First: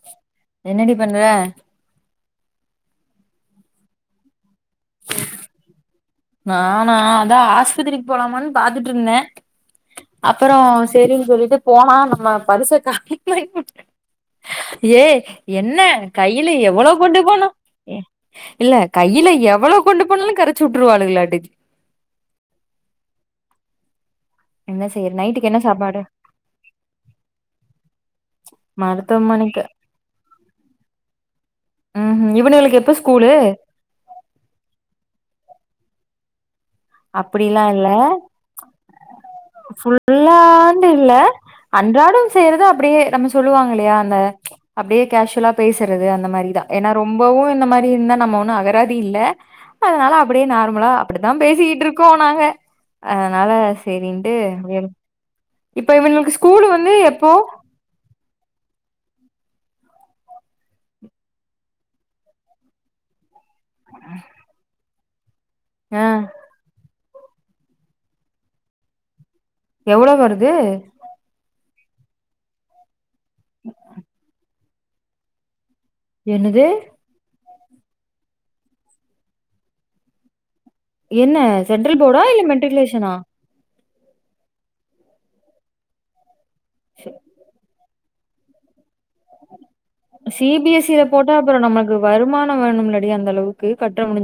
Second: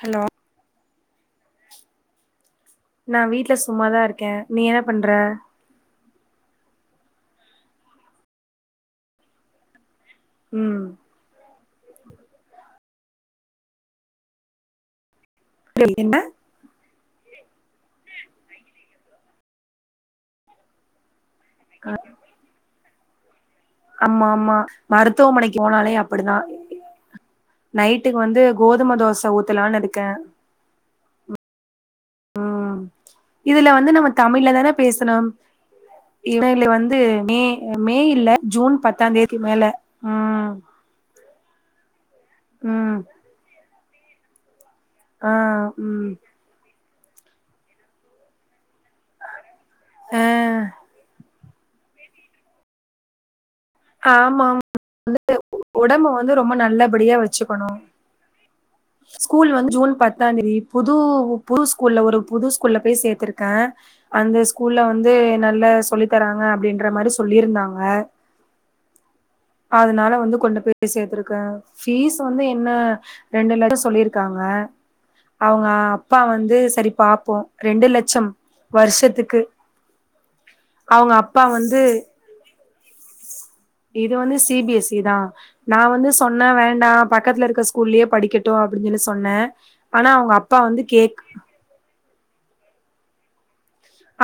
Hello பண்வ நா வீட்டு்ல சும்மாதான் இருக்கேன் நீ என்ன பண்ற நானா அதான் ஆஸ்பத்திரிக்கு போலாமான்னு பார்த்துட்டு இருந்தேன் அப்புறம் ம் செரின்னு சொல்லிட்டு போனா நம்ம பர்சக்கா ஏ என்ன கையில எவ்ளோ கொண்டு போன இல்ல கையில எவ்ளோ கொண்டு போணாலு கரைச்சு விட்டுருவாளுகளா டி ஆ ஆமா ஆமா என்ன செய்ய நைட்டுக்கு மருத்துவமனைக்கு என்ன போனாலே சாப்பாடு அப்படிதான் நைட்டுக்கு வந்து கோதுமை தோசை மருத்துவமனைக்கு ஊத்தலாம்னு இருக்கேன் ம் ம் ம் இதுல வந்து நம்ம தமிழ்ல தான பேசணும் எப் முன்னேல வந்து மே மே இல்ல ஜூன் பத்தாம் தேதி மேல ம் அன்றாட செய்யறது ம் அப்படியே நம்ம சொல்லுவாங்க இல்லையா அந்த அப்படியே ஆ கேஷுவலா பேசுறது ம் அந்த மாரி தான் ஏனா ரொம்பவும் இந்த மாதிரி இருந்தா நம்ம ஒண்ணும் அக ராதி இல்ல அதனால ஆ அப்படியே நார்மலா அப்படி நா பேசிட் இருக்கோ நாங்க அதனால செரின்ட் வேற ஒடம்ப வந்து ரொம்ப நல்லபடியா வச்சிக்கணு. ஸ்கூல் வந்து ஜூன் பத்தாந் தேதி புது புது ஸ்கூல்ல ஒரு புது ஸ்கூல்ல போய் சேத்திருக் க. அந்த ஸ்கூல்ல வந் து நல்ல ஆ சொல்லி தராங்க அப்டின்ற மாரி சொல் சொல்லிருந்தாங்க எவ்ளோ அதனால வந்து வருது? கொண்டு போய் சேத்ருக்கே. பீஸ் வந்து என்ன ரெண்டு லெட சொல்லிருக்காங்க. அவங்க அப் அப்பா வந்து என்னது? சரி பாப்போ ரெண்டு லட்சம் வருஷத்க்கு என்ன சென்ட்ரல் போர்டா? இல்ல மெட்ரிகுலேஷ ஷனா? இது வந்து சி பி எஸ் சி-தா. நா வந்து சொன் ன்ன வேண்டா பக்கத்ல இருக்க ஸ்கூ ஸ்கூல்லயே படிக்கட்டும் அப்டின் சொ சி பி எஸ் சி-ல போட்டா அப்றோ நமக்கு வருமான வேணுமில்ல அந்தளவு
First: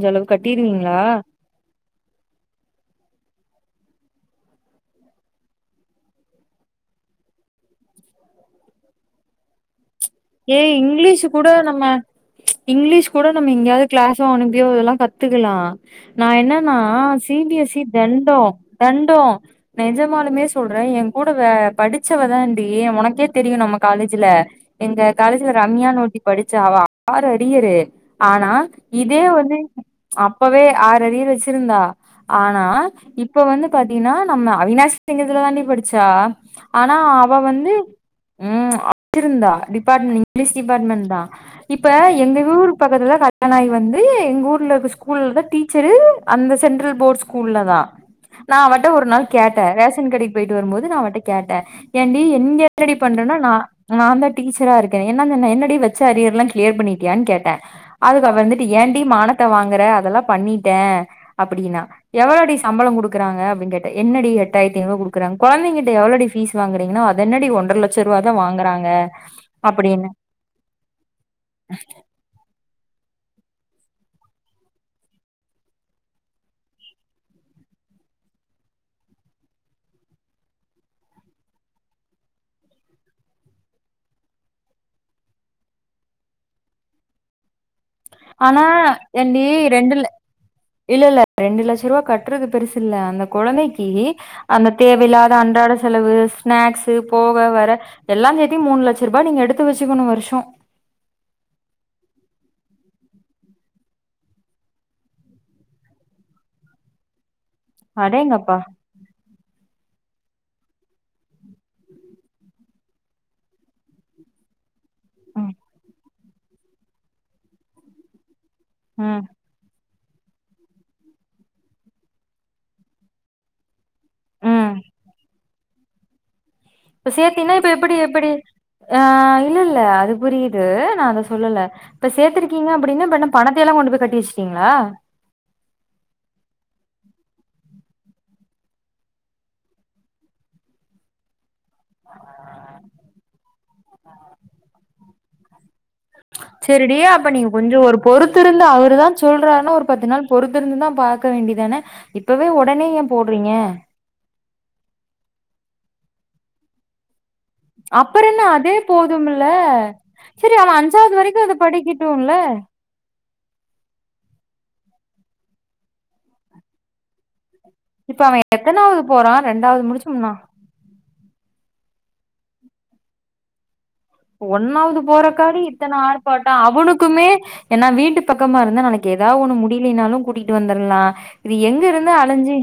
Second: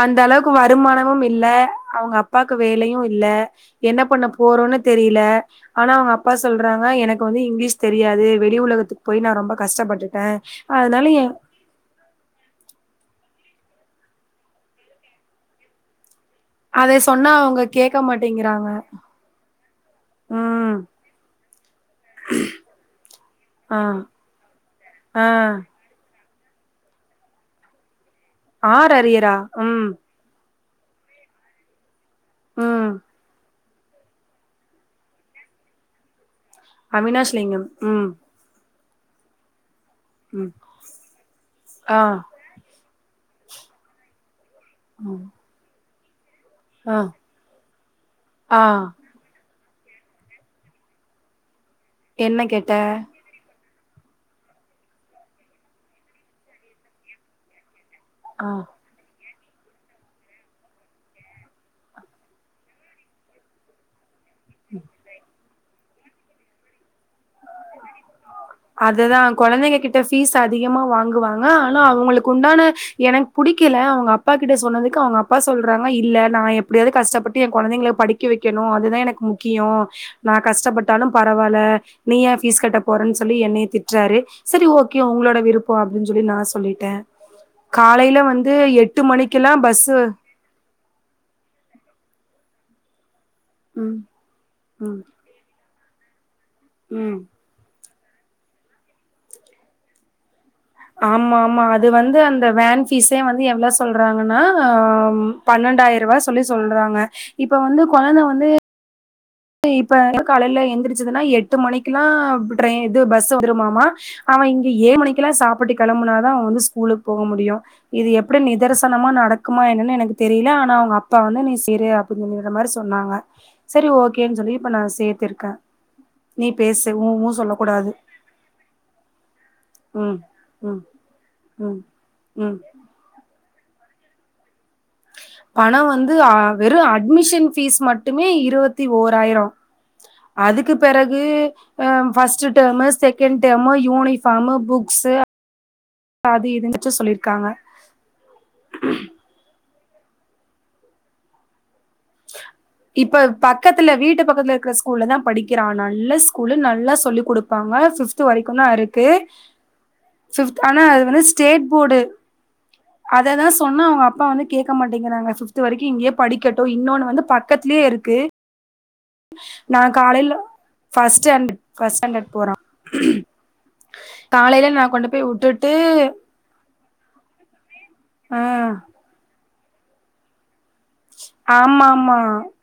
அந்த அளவுக்கு வருமானமு இல்ல, அவங்க அப்பாக்கு வேலையும் இல்ல. என்ன பண்ண போறோன்னு தெரியல. ஆனா அவங்க அப்பா சொல்றாங்க எனக்கு வந்து இங்கிலீஷ் தெரியாது, வெளி உலகத்துக்கு போய் நா ரொம்ப கஷ்டப்பட்டுட் ஏ இங்கிலீஷ் கூட நம்ம இங்கிலீஷ் கூட நம்ம எங்யாது க்ளாஸோ அனுப்பியோ இதல்லா கத்துக்கலா நா என்னன்னா அத சொன்னா சி பி அவங்க எஸ் சி கேக்க தெண்டோ மாட்டேங்கிறாங்க தெண்டோ நெஜமாலுமே ம் சொல்ற ஏங்கூட வே படிச்சவதாண்டி உனக்கே தெரியு நம்ம ஆ காலேஜ்ல எங்க ஆ காலேஜ்ல ரம்யானு ஒருத் தி படிச்சா அவ ஆறு அரியது ஆனா ஆர் இதே அரியரா வந்து அப் ம் அப்பவே ஆற் அரியர் வச்சிருந்தா ஆனா ம் இப்ப வந்து பாத்தீன்னா நம்ம அவினாசிலிங்கத்ல தாண்டி படிச்சா ஆனா அவினாஷ் அவ லிங்கம் வந்து ம் ம் திருந்தார் பார்ட்மெண்ட் ம் இங்கிலீஷ் டிபார்ட்மெண்ட் தா இப்ப ஆ எங்க ஊர் பக்கத்துல [unintelligible] நாய் வந்து எங்க ஊர் ஊர்லருக்க ஸ்கூல் ம் தா டீச் [unintelligible] அந்த ஆ சென்ட்ரல் போர்ட் ஸ்கூல்ல தா நா ஆ அவட்ட ஒரு நாள் கேட் த ரேஷன் கடைக்கு போயிட்டு வரும்போது நா அவட்ட கேட்ட ஏண்டி என்ன எங்க கேட்ட ரெடி பண்றனா நா நான் தட் டீச்சராருக்கே என்னனுன்ன என்னடி வெச்ச அரியெர்ல்லா கிளியர் பண்ணிட்டியான் கேட்ட அதுக்கு அவ ஆ வந்துட்டு ஏண்டி மானத் த்த வாங்குற அதெல்லா பண்ணிட்டே அப்டின்னா எவ்வளோடி சம்பளோ குடுக்குறாங்க அப்டின்னு கேட்ட என்னடி எட்டாயிரத்தி ஐனூருவா குடுக்குறாங் கொழந்தைங்கிட்ட எவ்ளோடி ஃபீஸ் வாங்கிறீங்கனா அதென்னடி ஒன்டற்லட்சருவாத் வாங்குறாங்க அதுதான் கொழந்தைங்க கிட்ட ஃபீஸ் அதிகமா வாங்குவாங்க ஆனா அவங்களுக்கு உண்டான எனக் புடிக்கல அவுங்க அப்பா கிட்ட சொன்னதுக்கு அவுங்க அப்பா சொல்றாங்க இல்ல நா எப்படியாது கஷ்டப்பட்டு எ கொழந்தைங்கள படிக்க வைக்கணு அதுதா எனக்கு முக்கியோ நா கஷ்டப்பட்டாலு பரவால்ல நீயா ஃபீஸ் கட்ட போறன் ஸ் சொல்லி என்னைய திட்டறாரு செரி ஓகே உங்களோட விருப்போ அப்டின் சொல்லி நா சொல்லிட்ட ஆனா எண்டி பஸ்ஸு ரெண்டுல இல்ல இல்ல ரெண்டு லட்சரூவா கட் ற்றது பெருசில அந்த கொழந்தைக்கு ம், அந்த ம், தேவல்லாத அன்றாட சலபெஸ் ஸ்நாக்ஸு ம். போக வர எல்லா சேத்தி மூணு லட்சரூபா நீங்க எடுத்து வெச்சிக்கனு வருஷ ஆமாம்மா அது வந்து அந்த வேன் ஃபீஸே வந்து எவ்ளோ சொல்றாங்கன்னாஹ ஆ பன்னெண்டாயிரூபா சொல்லி சொல்றாங்க இப்ப வந்து கொழந்த வந்து அடேங்கப்பா இப்ப காலைல எழுந்திரிச்சதுன்னா எட்டு மணிக்குல்லா ட்ரே இது பஸ்ஸு வந்துருமாமா அவ இங் ஏ மணிக்குல்லா ம் சாப்புட்டு கெளம்புனா அவ வந்து ஸ்கூலுக்கு போக முடியு இது எப்ப படி நிதர்சனமா ம் நடக்குமா என்னன்னு எனக்குத் தெரியல ஆனா அவங்க அப்பா வந்து நீ [unintelligible] மாரி சொன்னாங்க சரி ஓகே கேம் சொல்லி இப்ப ம் நா சேர்த்திருக்கே இப்ப சேத்தீன்னா இப்ப கூடாது எப்படி எப்படி ஆ இல்லல்ல அது ம் புரியிது ம் நா அத சொல்லல ம் இப்ப சேத்திருக்கீங்க அப்படின்னா பண்ணப் பணத்தி எல்லா கொண்டு போய் கட்டி வச்டிங் பண வந்து அ வெறு அட் ம்மிஷன் ஃபீஸ் மட்டுமே இருவத்தி ஓராயிரோ அதுக்கு பெறகு அ first term second term uniform books சேரிடி அப்ப நீங் ஒரு கொஞ்ச ஒரு பொறுத்திருந்து அவருதா சொல்றாருனு ஒரு பத்து நாள் பொறுத்திருந்துதா பாக்க வேண்டிதானே இப்ப பக்கத்துல வீட்டு பக்கத்துல இருக்கிற ஸ்கூல்லதா படிக்கிறானா நல்ல ஸ்கூலு நல்லா சொல்லி குடுப் அப்பற என்ன அதே போதுமல்ல செரி ஃபிப்த் அவ ஆனா அது அஞ்சாவது வந்து வரைக்கு அத படிக்கட்டுல்ல அதேதா சொன்னா அவுங்க அப்பா வந்து கேக்க மாட்டேங்குறாங்க ஃபிப்த் வரைக்கு இங்யே படிக்கட்டு இன்னோனு வந்து பக் இப்ப அவ எத்தனாவது போறா ரெண்டாவது முடிச்சு மூனா ச்சு ஃபர்ஸ்ட் ஸ்டாண்டர்ட் போறா ஒன்னாவது போறக்காடி இத்தன ஆர்ப்பாட்ட அவனுக்குமே என்னா வீட்டு ஆ பக்கமா இருந்தா நாளைக்கு எதா ஒன்னு முடி லினாலு கூட்டி ட்டு வந்துர்லா இது எங்க ஆமா இருந்து ஆமா அலஞ்சு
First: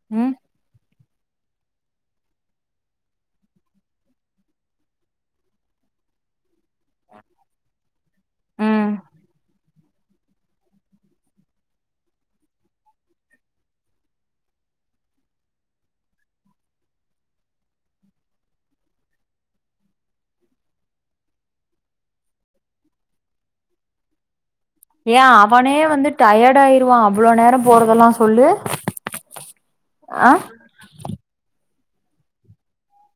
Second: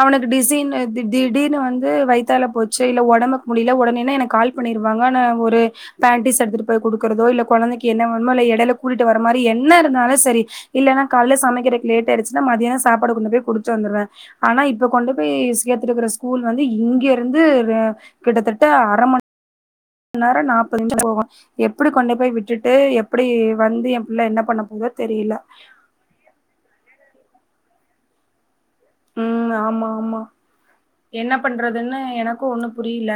அவனுக்கு டிசினு திடீர்னு வந்து வைத்தால போச்சு இல்ல ஒடம்புக்கு முடில உடனேன எனக்கு கால் பண்ணிருவாங்க நா ஒரு பேண்டீஸ் எடுத்துட்டு போய் குடுக்கறதோ இல்ல கொழந்தைக்கு என்ன எடைல ம் கூட்டிட்டு வர மாறி என் என்ன இருந்தாலு சரி இல்லன்னா கால்லே சமக்கிறக்கு லேட் ஆயிடுச்சுன்னா மதியான சாப்பாடு கொண்டு போய் குடித்துட்டு வந்துருவே ஆனா இப்ப கொண்டு போய் சேத்துருக்கற ஸ்கூல் வந்து இங்க இருந்து கிட்டத்தட்ட அரமண் நேர நாப்பது நிமிஷம் போகு எப்புடி கொண்டு போய் விட்டுட்டு எப்டி வந்து எ புள்ள என்ன பண்ண போதோ ஏ தெரியல அவனே வந்து டயர்ட் ஆயிருவா இவ்ளோ நேர போறதல்லா சொல்லு ம் ஆமா ஆமா ஆ என்ன பண்றத் துன்னு எனக்கு ஒன்னு புரிய்ல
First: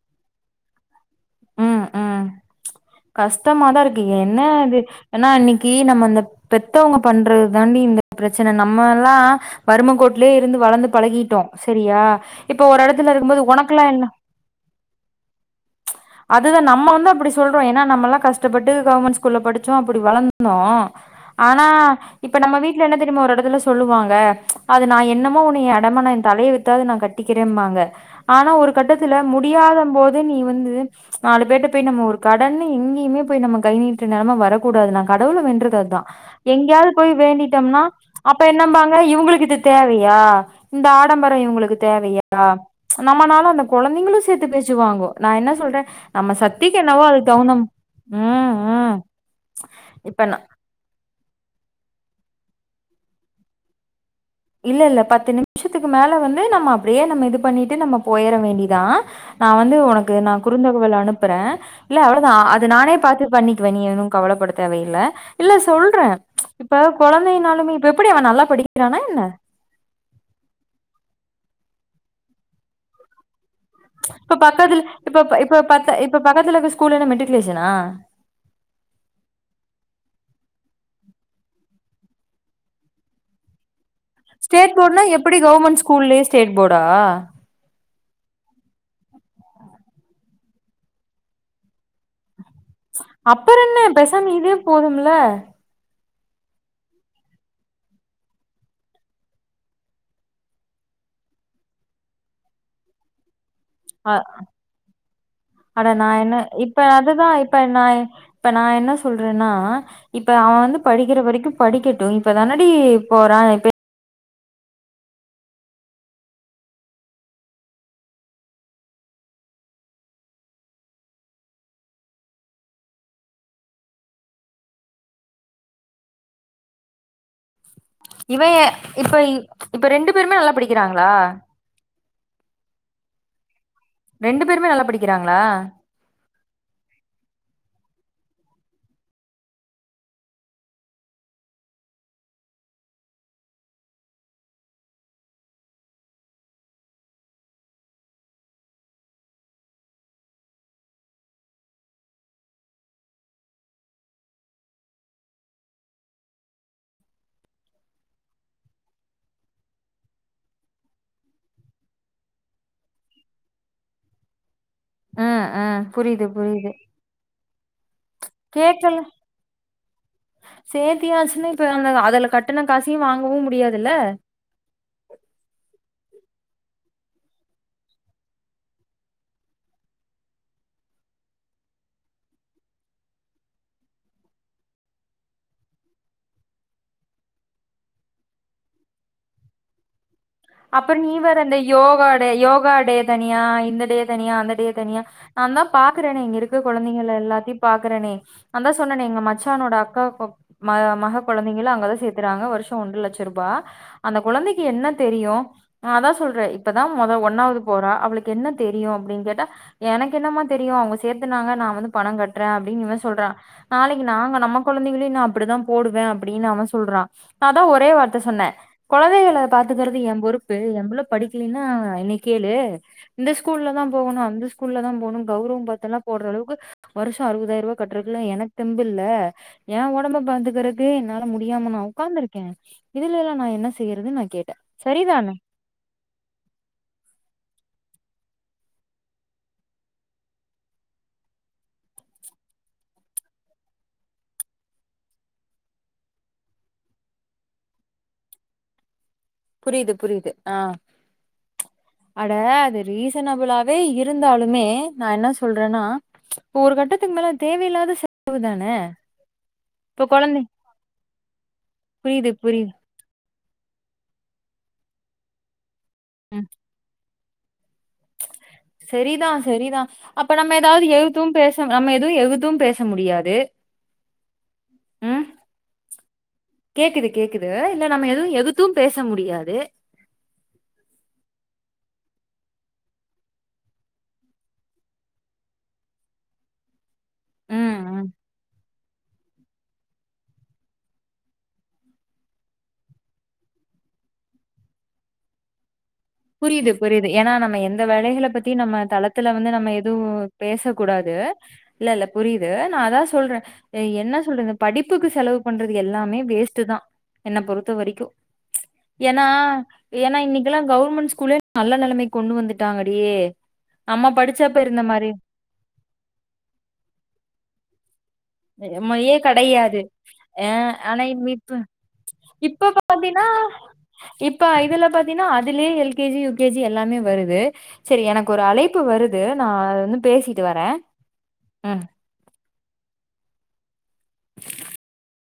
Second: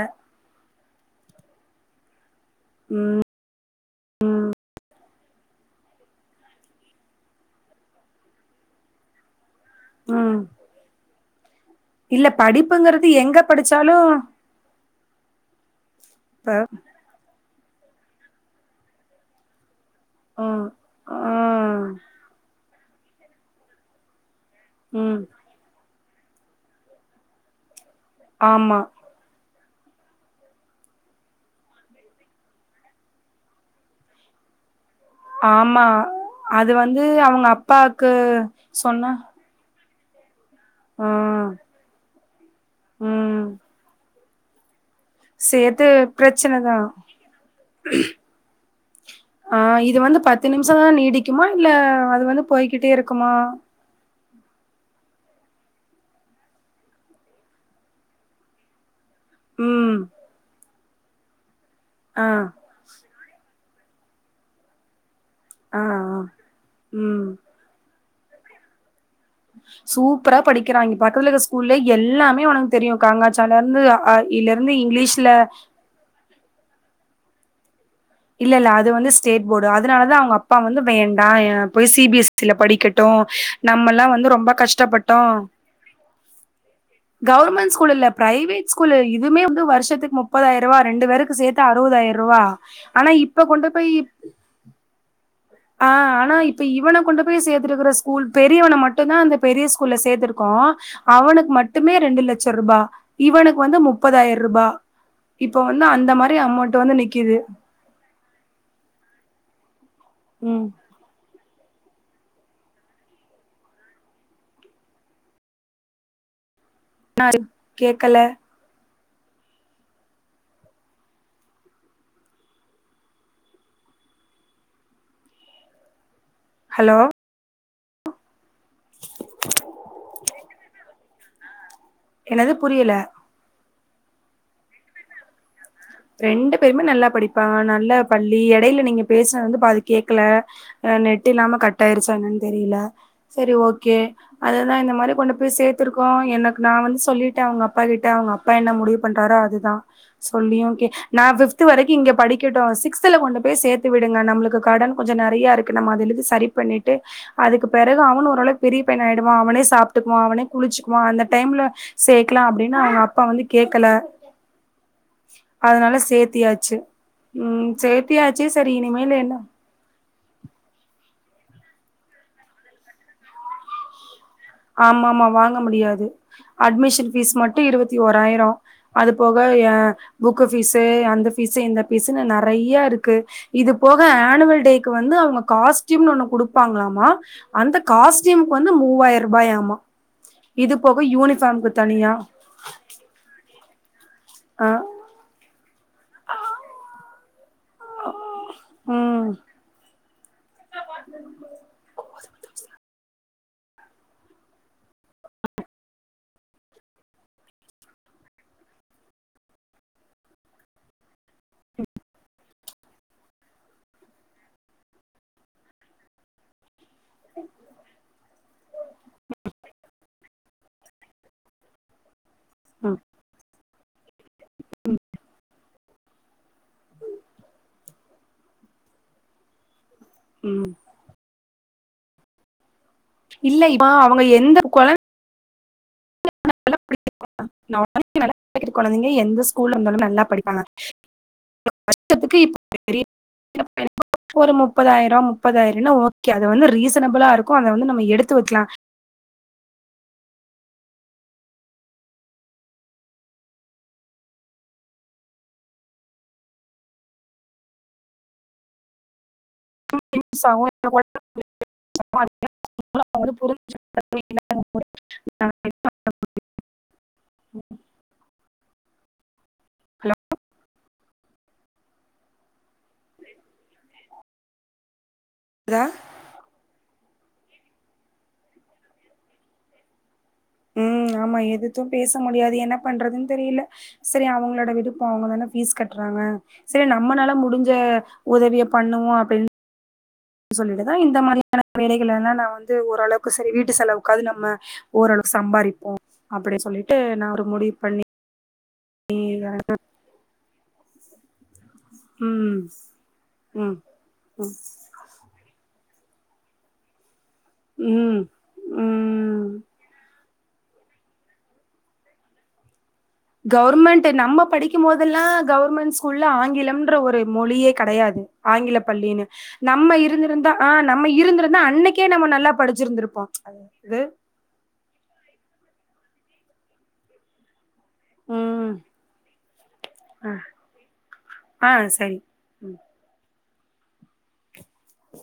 ம் ம் கஸ்ட்டமாதா இருக்கு என்ன இது ஏன்னா இன்னிக்கி நம்ம அந்த இந்த பெத்தவ்ங்க பண்றது தாண்டி இந்த ப்ரச்சன நம்மல்லா வருமக்கோட்லயே ம் இருந்து வளர்ந்து பழகிட்டோ சரியா இல்ல இப்ப ஒரு படிப்புங்கிறது எடத்துல எங்க இருக்கும்போது ஒனக்குலா படிச்சாலு என்ன இப்ப அதுதா நம்ம வந்து அப்டி சொல் ப்போ ஏன்னா நம்மல்லா கஸ்ட்டப்பட்டு கவ்மண்ட் ஸ்கூல்ல படி சோ அப்புடி வளர்ந்தோ ம் ஆனா ம் இப்ப நம்ம வீட் என்ன தெரியுமோ ஒரு எடத்துல சொல்லுவாங்க அது நா ம் என்னமோ உன்னிய அடமனன் தலைய வித்தாவ்து நா கட்டிக்கிறேம்பாங்க ஆனா ஒரு ஆமா கட்டத்துல முடியாத கும் போது நீ வந்து நாலு பேருட்ட போய் நம்ம ஒரு கடன்னு எங்கியுமே போய் நம்ம கை நீட்டு நெலம வரக்கூடாதுனா கடவுள வேன்றது ஆமா அத்தா அது எங்யாவ்து வந்து போய் அவங்க வேண்டிட்டம்னா அப்பாக்கு அப்ப என்னம்பாங்க சொன்னா இவுங்ளுக்கு இது தேவை யா இந்த ஆ ஆடம்பரோ இவுங்ளுக்கு தேவயா ம் நம்மனால அந்த கொழந்தைங்களு த்துட்டு பே ட்டுவாங்கோ நா என்ன சொல்றே சேத்து நம்ம சத்தி பிரச்சனதா கே ம் ஆ இது வந்து இப்ப நா பத்து நிமிஷந்தா நீடிக்குமா இல்ல அது வந்து போய்கிட்டே இருக்குமா இல்ல இல்ல பத்து நிமிஷத்துக்கு மேல வந்து நம்ம அப்படியே நம்ம இது பண்ணிட்டு நம்ம போயற வேண்டிதா நா வந்து ம் உனக்கு நா குருத குவல அனுப்புற இல்ல ஆ அவ்வளோதா அது நானே பாத்து பண்ணி வனின்னு கவலப்பட தேவையில்ல இல்ல ஆ ஆ சொல்றே இப்ப ம் குழந்தைனாலுமே இப்ப அப்டி அவ நல்லா படிக்கிறானா என்ன சூப்பரா படிக்கிறா பக்கத்துல இருக்க ஸ்கூல்லே எல்லாமே உனக்கு தெரியு காங்க இப்ப பக்கத்து இப்பப் இப்ப ப இப்ப பக்கத்துல ஸ்கூல் என்ன மட்டு குலேஷனா இல்ல இல்ல அது வந்து ஸ்டேட் போர்டு அதனாலதா அவங்க அப்பா வந்து வேண்டா போய் சி பி எஸ் சில படிக்கட்டு நம்மள் ஸ்டேட் போர்ட்னா எப்டி கவுவர்மெண்ட் ஸ்கூல்லயே ஸ்டேட் போடா ப்ரைவேட் ஸ்கூலு இதுவுமே வந்து வருஷத்துக்கு முப்பதாய்ரூவா ரெண்டு பேருக்கு சேர்த்து அறுபதாயிரூவா அப்புற என்ன பெசாம இதே போதும்ல ஆ இப்ப இவன கொண்டு போய் சேத்திருக்க ஸ்கூல் பெரிய மட்டுந்தா அந்த பெரிய ஸ்கூல சேத்திருக்கோ அவனுக்கு மட்டுமே ரெண்டு லட்சரூபா இவனுக் வந்து அ முப்பதாய்ரூபா இப்ப வந்து அட நா அந்த என்ன மாரி இப்ப அமௌண்ட்டு வந்து அதுதா நிக்குது இப்ப நா இப்ப நா என்ன சொல்றனா இப்ப அவ ம் வந்து படிக்கிற வரைக்கு படிக்கட்டும் இப்ப தானடி போறா இது இன்னா கேக்கல ஹலோ இவ ஏ இப்ப இப்ப ரெண்டு பேருமே நல்லா படிக்கிறாங்களா என்னது புரியல ரெண்டு பேருமே நல்லா படிக்கிறாங்களா ரெண்டு பேருமே நல்லா படிப்பாங்க நல்ல பள்ளி எடையில நீங்க பேசுனது வந்து பாதி கேக்கல நெட்டு் இல்லாம கட் ஆயிருச்சா என்னன்னு தெரியல சரி ஓகே அதுதா இந்த மாரி கொண்டு போய் சேத்துருக்கோ எனக்கு நா வந்து சொல்லிட்டே அவங்க அப்பா கிட்ட அவங்க அப்பா என்ன முடிவு பண்றாரோ அதுதா சொல்லியு கே நா ஃபிப்த்து வரைக்கி இங்க படிக்கட்டு சிக்ஸ்துல கொண்டு போய் சேத்தி விடுங்க நம்மளுக்கு கடன் கொஞ்ச நெறைய இருக்கு நம்ம அதுலிந்து சரி பண்ணிட்டு அதுக்கு பிறகு அவனு ஓரளவுக் பெரிய பையனாயிடுவா அவனே சாப்ட்டுக்குவா அவனே குளிச்சுக்குவா அந்த டைம்ல சேக்கலா அப்படின்ன அவங்க அப்பா வந்து கேக்கல ஆ அதனால சேத்தியாச்சு ம் சேத்தியாச்சி சரி கேக்கல இனிமேலு என்ன சேத்தியாச்சுன்னா இப்ப அந்த அதுல கட்டுன காசையு வாங்கவு முடியாதுல்ல ஆமாமா வாங்க முடியாது அட்மிஷன் பீஸ் மட்டு இருவத்தி ஓராயிர அது போக ஏ புக்கு பீஸ்ஸு அந்த பீஸ்ஸு இந்த பீஸ்ஸுன்னு நெறைய இருக்கு இது போக ஆனுவல் டேக்கு வந்து அவங்க காஸ்ட்டியூம்னு ஒண்ணு குடுப்பாங்களாமா அந்த காஸ்ட்டியூம்க்கு வந்து மூவாயிர ருபாயாமா அப்பற நீ வேற அந்த யோகா டே யோகா டே தனியா இந்தடே தனியா அந்த டே ஆ தனியா நா தா பாக்கறேனே இங்கருக்கு கொழந்தைங்கள எல்லா எல்லாத்திப் பாக்கறேனே நா தா சொன்னனே எங்க ம் மச்சானோட அக்கா கொ ம மக கொழந்தைங்கள அங்கதா சேத் துறாங்க வருஷோ ஒன்றலட்ச ரூபா அந்த கொழந்தைக்கி என்ன தெரியு நா அதா சொல்றே இப்பதா மொத ஒன்னாவது போறா அவளுக்கு என்ன தெரியு அப்டின் கேட்டா எனக்கென்னமா தெரியு அவங்க சே சேத்தனாங்க நா வந்து பணங்கட்றே அப்டின்னு இவ சொல்றா நாளைக்கி நாங்க நம்ம கொழந்தைகளையு நா இப்பிடிதா போடுவே அப்டின்னு அவே சொல்றா நா அதா ஒரே வார்த்த சொன்னே கொழந்தைகள பார்த் கிறது எம் பொறுப்பு எம்புள்ள படிக்கிலேன்னா என்னை கேளு ம் இந்த ஸ்கூல்ல தா போணு அந்த ஸ்கூல்ல தா போணுன் கௌரவோம் பாத்தெல்லா போடுற அளவுக்கு வருஷோ அறுவதாயிரூபா கட்றக்கில்லா எனக் தெம்புல்ல ஏ ஒடம்ப ம் பாத்துக்கறதே என்னால முடியாம நா உ உக்காந்துருக்கே இதுலயா நா இல்ல என்ன இப்ப செய்யறதுனு அவங்க நா கேட்டே எந்த கொழந்தைங்க சரிதானே [unintelligible] நல்லா படிக்கிற கொழந்தைங்க எந்த ஸ்கூல்ல இருந்தாலுமே நல்லா படிப்பாங்க வருஷத்துக்கு [unintelligible] ஒரு முப்பதாயிர முப்பதாயிரன்னா ஓகே அது வந்து ரீசனபிளா இருக்கு அத வந்து நம்ம எடுத்து வக்கலா புரியுது புரியுது ஆஹ அட அது ரீசனபிளாவே இருந்தாலுமே நா என்ன சொல்றேன்னா இப்ப ஒரு கட்டத்துக்கு மேல அது தேவையில்லாத செலவு தானே [unintelligible] புரிஞ் புரியுது புரியுது [unintelligible] ம் [unintelligible] ம் செரிதா செரிதா புரிஞ்சுக்கலாம் அப்ப நம்ம ஏதாவது எழுதும் பேச து நம்ம எதுவு எதுத்து பேச முடியாது ம் குதா கேக்குது கேக்குது இல்ல நம்ம எதுவு எதுத்து பேச முடியாது ம் ஆமா எதுத்து பேச முடியாது என்ன பண்றதுன் தெரியில செரி அவங்களோட விருப்போ அவுங்கதான ஃபீஸ் கட்றாங்க செர் ந ம்மனால முடிஞ்ச ம் ம். உதவிய பண்ணுவோ அப்டின் சொல்லிட்டுதா இந்த மாரியான வேலைகள் எல்லா நா வந்து ஓரளவுக்கு செரி வீட்டு செலவுக்காது நம்ம ஓரளவுக் சம்பாரிப்போ புரியிது புரியிது ஏன்னா நம்ம எந்த வேலைகள பத் த்தி நம்ம தளத்துல வந்து நம்ம எதுவு பேச கூடாது இல்ல ல்ல புரியுது ம் நா அதா சொல்றே ம் அ என்ன சொல்றது படிப்புக்கு செலவு பண்ற து எல்லாமே வேஸ்ட்டு தா என்ன பொறுத்த ம் வரிக்கு ம் ச்ச் ஏன்னா ம் ஏன்னா இன்னிக் லா கவுர்மெண் ஸ்கூலே நல்ல நெலமைக் கொண்டு வந்துட்டாங்க கவுர்மெண்ட்டு நம்ம படிக்கும் மாதிரி போதெல்லா கவுர்மெண் ஸ்கூல்ல ஆங்கிலம்ன்ற ஒரு மொழியே கெடையாது ஆங்கில ம்மையே பள்ளின்னு கெடையாது நம்ம அ இருந்திருந்தா ஆ ஆனா நம்ம இப்ப இப்ப இருந்திருந்தா அன்னைக்கே நம்ம நல்லா இப்ப பாத்தீன்னா படிச்சிருந்திருப்போ இது இப்ப இதுல பாத்தீன்னா அதுல்யே எல் கேஜி யூகேஜி எல்லாமே வருது செரி எனக்கொரு ம் அழைப்பு வருது நா வந் ஆ பேசிட்டு வரே ஆ ம் சரி ம்